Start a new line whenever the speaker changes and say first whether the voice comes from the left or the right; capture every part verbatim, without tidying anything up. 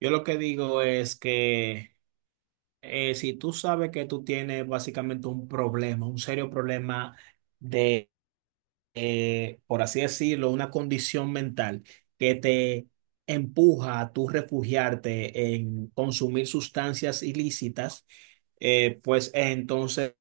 right: Yo lo que digo es que eh, si tú sabes que tú tienes básicamente un problema, un serio problema de, eh, por así decirlo, una condición mental que te empuja a tú refugiarte en consumir sustancias ilícitas. Eh, pues entonces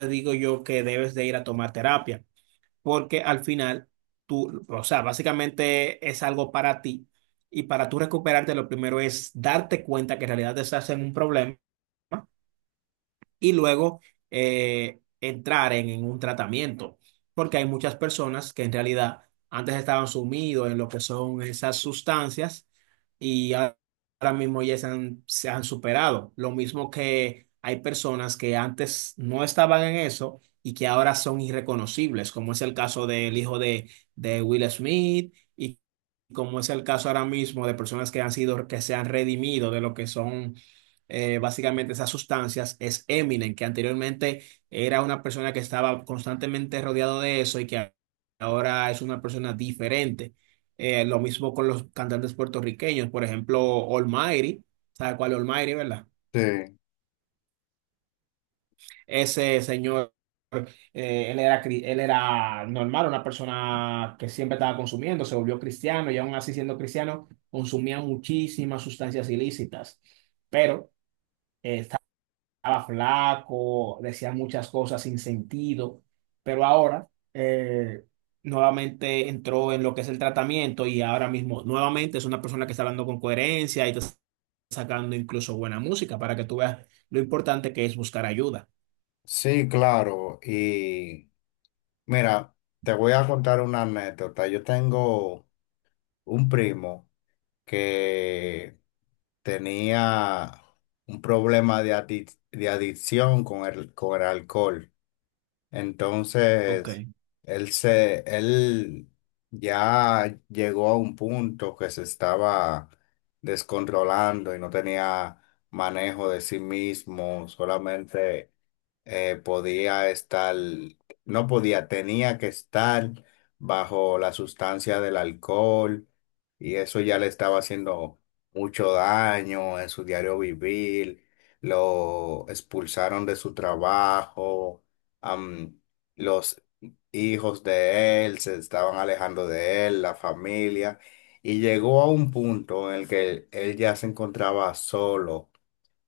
right: digo yo que debes de ir a tomar terapia, porque al final tú, o sea, básicamente es algo para ti, y para tú recuperarte lo primero es darte cuenta que en realidad estás en un problema, y luego eh, entrar en, en un tratamiento, porque hay muchas personas que en realidad antes estaban sumidos en lo que son esas sustancias y a- ahora mismo ya se han, se han superado. Lo mismo que hay personas que antes no estaban en eso y que ahora son irreconocibles, como es el caso del hijo de, de Will Smith, y como es el caso ahora mismo de personas que han sido, que se han redimido de lo que son eh, básicamente esas sustancias, es Eminem, que anteriormente era una persona que estaba constantemente rodeado de eso y que a- ahora es una persona diferente. Eh, lo mismo con los cantantes puertorriqueños, por ejemplo, Almighty. ¿Sabe cuál es Almighty, verdad?
left: Sí,
right: Ese señor, eh, él era, cri- él era normal, una persona que siempre estaba consumiendo, se volvió cristiano y aún así siendo cristiano consumía muchísimas sustancias ilícitas, pero... eh, estaba flaco, decía muchas cosas sin sentido, pero ahora eh, nuevamente entró en lo que es el tratamiento, y ahora mismo nuevamente es una persona que está hablando con coherencia y está sacando incluso buena música, para que tú veas lo importante que es buscar ayuda.
left: sí, claro. Y mira, te voy a contar una anécdota. Yo tengo un primo que tenía un problema de, adic- de adicción con el, con el alcohol.
right: Ok.
left: Entonces, él se, él ya llegó a un punto que se estaba descontrolando y no tenía manejo de sí mismo, solamente eh, podía estar, no podía, tenía que estar bajo la sustancia del alcohol y eso ya le estaba haciendo mucho daño en su diario vivir, lo expulsaron de su trabajo, am, los hijos de él se estaban alejando de él, la familia, y llegó a un punto en el que él ya se encontraba solo,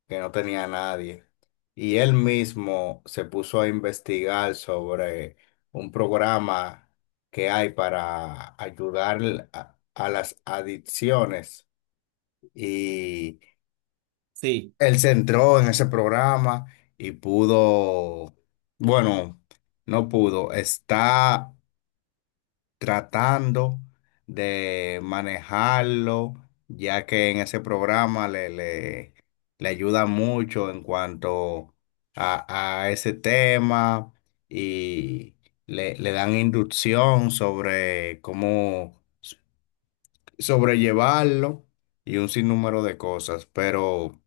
left: que no tenía a nadie, y él mismo se puso a investigar sobre un programa que hay para ayudar a, a las adicciones y
right: Sí.
left: él se entró en ese programa y pudo, bueno, no pudo, está tratando de manejarlo, ya que en ese programa le, le, le ayuda mucho en cuanto a, a ese tema y le, le dan inducción sobre cómo sobrellevarlo y un sinnúmero de cosas, pero...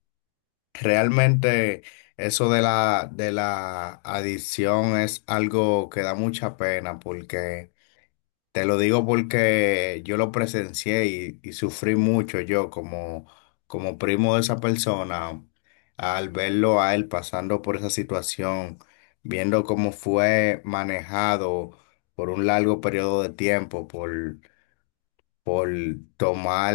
left: Realmente eso de la, de la adicción es algo que da mucha pena porque, te lo digo porque yo lo presencié y, y sufrí mucho yo como, como primo de esa persona al verlo a él pasando por esa situación, viendo cómo fue manejado por un largo periodo de tiempo por por tomar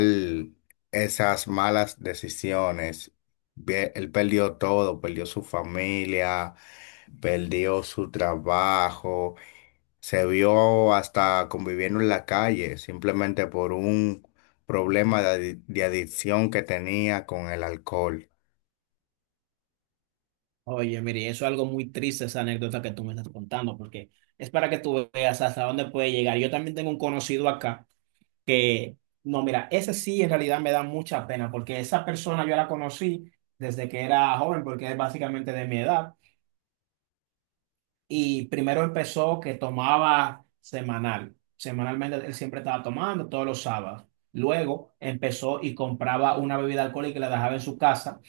left: esas malas decisiones. Ve- Él perdió todo, perdió su familia, perdió su trabajo, se vio hasta conviviendo en la calle, simplemente por un problema de, adi- de adicción que tenía con el alcohol.
right: Oye, mire, eso es algo muy triste, esa anécdota que tú me estás contando, porque es para que tú veas hasta dónde puede llegar. Yo también tengo un conocido acá que, no, mira, ese sí en realidad me da mucha pena, porque esa persona yo la conocí desde que era joven, porque es básicamente de mi edad, y primero empezó que tomaba semanal, semanalmente él siempre estaba tomando todos los sábados. Luego empezó y compraba una bebida alcohólica y la dejaba en su casa,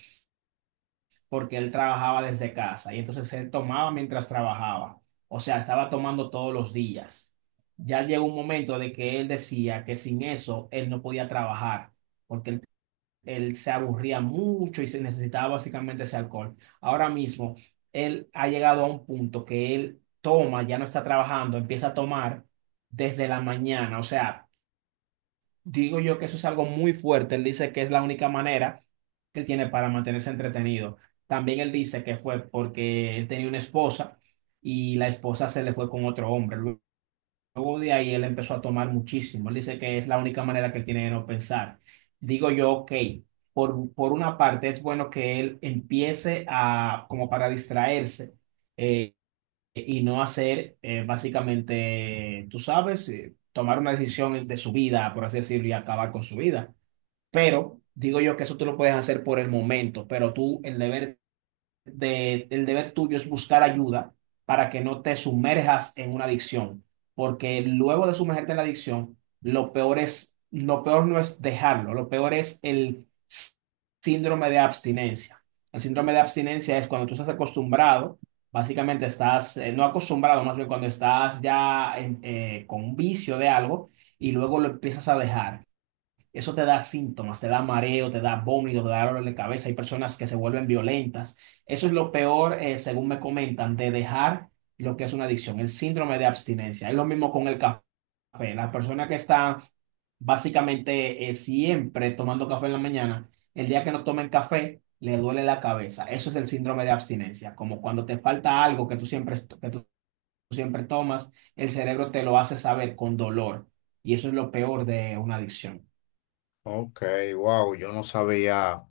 right: porque él trabajaba desde casa y entonces él tomaba mientras trabajaba. O sea, estaba tomando todos los días. Ya llegó un momento de que él decía que sin eso él no podía trabajar, porque él, él se aburría mucho y se necesitaba básicamente ese alcohol. Ahora mismo, él ha llegado a un punto que él toma, ya no está trabajando, empieza a tomar desde la mañana. O sea, digo yo que eso es algo muy fuerte. Él dice que es la única manera que él tiene para mantenerse entretenido. También él dice que fue porque él tenía una esposa y la esposa se le fue con otro hombre. Luego de ahí él empezó a tomar muchísimo. Él dice que es la única manera que él tiene de no pensar. Digo yo, ok, por, por una parte es bueno que él empiece a, como para distraerse. eh, eh, y no hacer, eh, básicamente, tú sabes, eh, tomar una decisión de su vida, por así decirlo, y acabar con su vida. Pero digo yo que eso tú lo puedes hacer por el momento, pero tú el deber de, el deber tuyo es buscar ayuda para que no te sumerjas en una adicción, porque luego de sumergirte en la adicción, lo peor es, lo peor no es dejarlo, lo peor es el síndrome de abstinencia. El síndrome de abstinencia es cuando tú estás acostumbrado, básicamente estás, eh, no acostumbrado, más bien cuando estás ya en- eh, con un vicio de algo y luego lo empiezas a dejar. Eso te da síntomas, te da mareo, te da vómito, te da dolor de cabeza. Hay personas que se vuelven violentas. Eso es lo peor, eh, según me comentan, de dejar lo que es una adicción, el síndrome de abstinencia. Es lo mismo con el café. La persona que está básicamente eh, siempre tomando café en la mañana, el día que no tomen café, le duele la cabeza. Eso es el síndrome de abstinencia, como cuando te falta algo que tú siempre, que tú siempre tomas, el cerebro te lo hace saber con dolor. Y eso es lo peor de una adicción.
left: Ok, wow, yo no sabía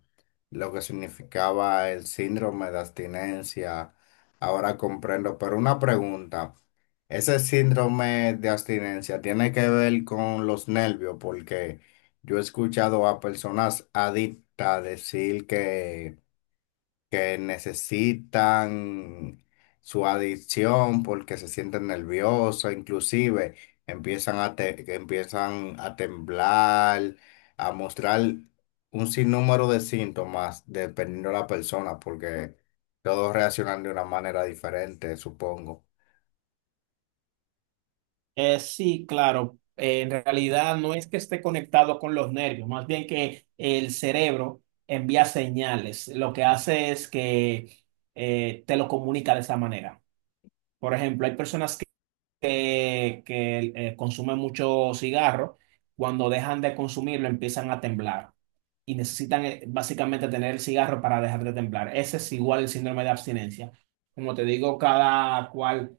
left: lo que significaba el síndrome de abstinencia. Ahora comprendo, pero una pregunta, ¿ese síndrome de abstinencia tiene que ver con los nervios? Porque yo he escuchado a personas adictas decir que que necesitan su adicción porque se sienten nerviosos, inclusive empiezan a, te- que empiezan a temblar, a mostrar un sinnúmero de síntomas dependiendo de la persona, porque todos reaccionan de una manera diferente, supongo.
right: Eh, sí, claro. Eh, en realidad no es que esté conectado con los nervios, más bien que el cerebro envía señales. Lo que hace es que eh, te lo comunica de esa manera. Por ejemplo, hay personas que, que eh, consumen mucho cigarro, cuando dejan de consumirlo empiezan a temblar y necesitan eh, básicamente tener el cigarro para dejar de temblar. Ese es igual el síndrome de abstinencia. Como te digo, cada cual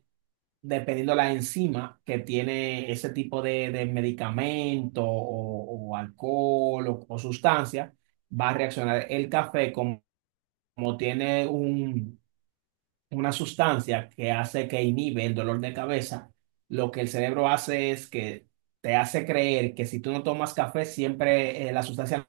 right: dependiendo la enzima que tiene ese tipo de, de medicamento o, o alcohol o, o sustancia, va a reaccionar. El café, como, como tiene un- una sustancia que hace que inhibe el dolor de cabeza, lo que el cerebro hace es que te hace creer que si tú no tomas café, siempre eh, la sustancia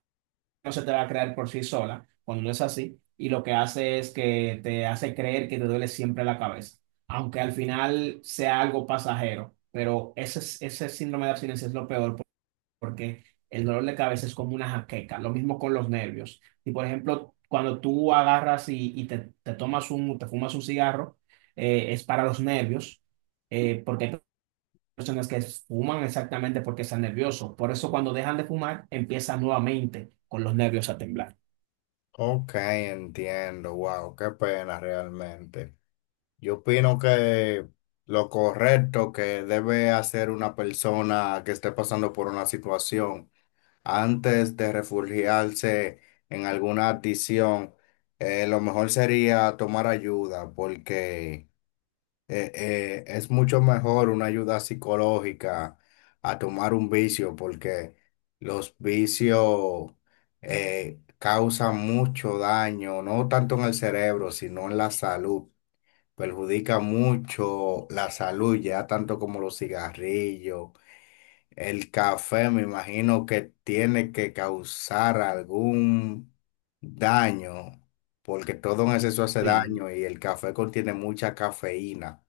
right: no se te va a crear por sí sola, cuando no es así, y lo que hace es que te hace creer que te duele siempre la cabeza, aunque al final sea algo pasajero, pero ese, es- ese síndrome de abstinencia es lo peor, porque el dolor de cabeza es como una jaqueca, lo mismo con los nervios. Y por ejemplo, cuando tú agarras y, y te, te tomas un, te fumas un cigarro, eh, es para los nervios, eh, porque hay personas que fuman exactamente porque están nerviosos. Por eso cuando dejan de fumar, empiezan nuevamente con los nervios a temblar.
left: Ok, entiendo, wow, qué pena realmente. Yo opino que lo correcto que debe hacer una persona que esté pasando por una situación antes de refugiarse en alguna adicción, eh, lo mejor sería tomar ayuda porque eh, eh, es mucho mejor una ayuda psicológica a tomar un vicio porque los vicios eh, causan mucho daño, no tanto en el cerebro, sino en la salud. Perjudica mucho la salud, ya tanto como los cigarrillos, el café me imagino que tiene que causar algún daño, porque todo en exceso hace
right: Sí,
left: daño y el café contiene mucha cafeína.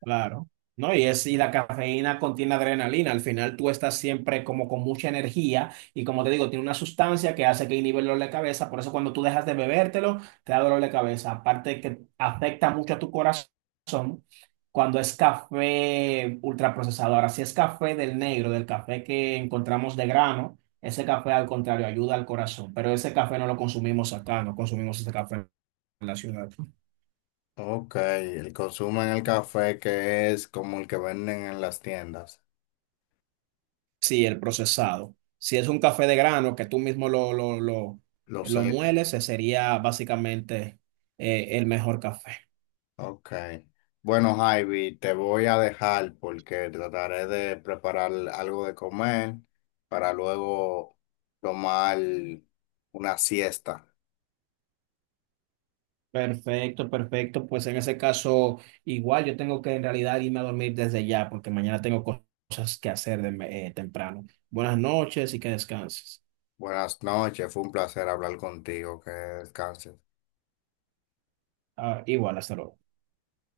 right: claro. No, y es, y la cafeína contiene adrenalina. Al final tú estás siempre como con mucha energía y como te digo, tiene una sustancia que hace que inhibe el dolor de cabeza. Por eso cuando tú dejas de bebértelo, te da dolor de cabeza. Aparte que afecta mucho a tu corazón cuando es café ultraprocesado. Ahora, si es café del negro, del café que encontramos de grano, ese café al contrario ayuda al corazón. Pero ese café no lo consumimos acá, no consumimos ese café en la ciudad.
left: Ok, el consumo en el café que es como el que venden en las tiendas,
right: Sí, el procesado. Si es un café de grano que tú mismo lo, lo, lo,
left: lo
right: lo
left: sé.
right: mueles, ese sería básicamente eh, el mejor café.
left: Ok. Bueno, Javi, te voy a dejar porque trataré de preparar algo de comer para luego tomar una siesta.
right: Perfecto, perfecto. Pues en ese caso, igual yo tengo que en realidad irme a dormir desde ya, porque mañana tengo cosas que hacer de- eh, temprano. Buenas noches y que descanses.
left: Buenas noches, fue un placer hablar contigo, que descanses.
right: Ah, igual, hasta luego.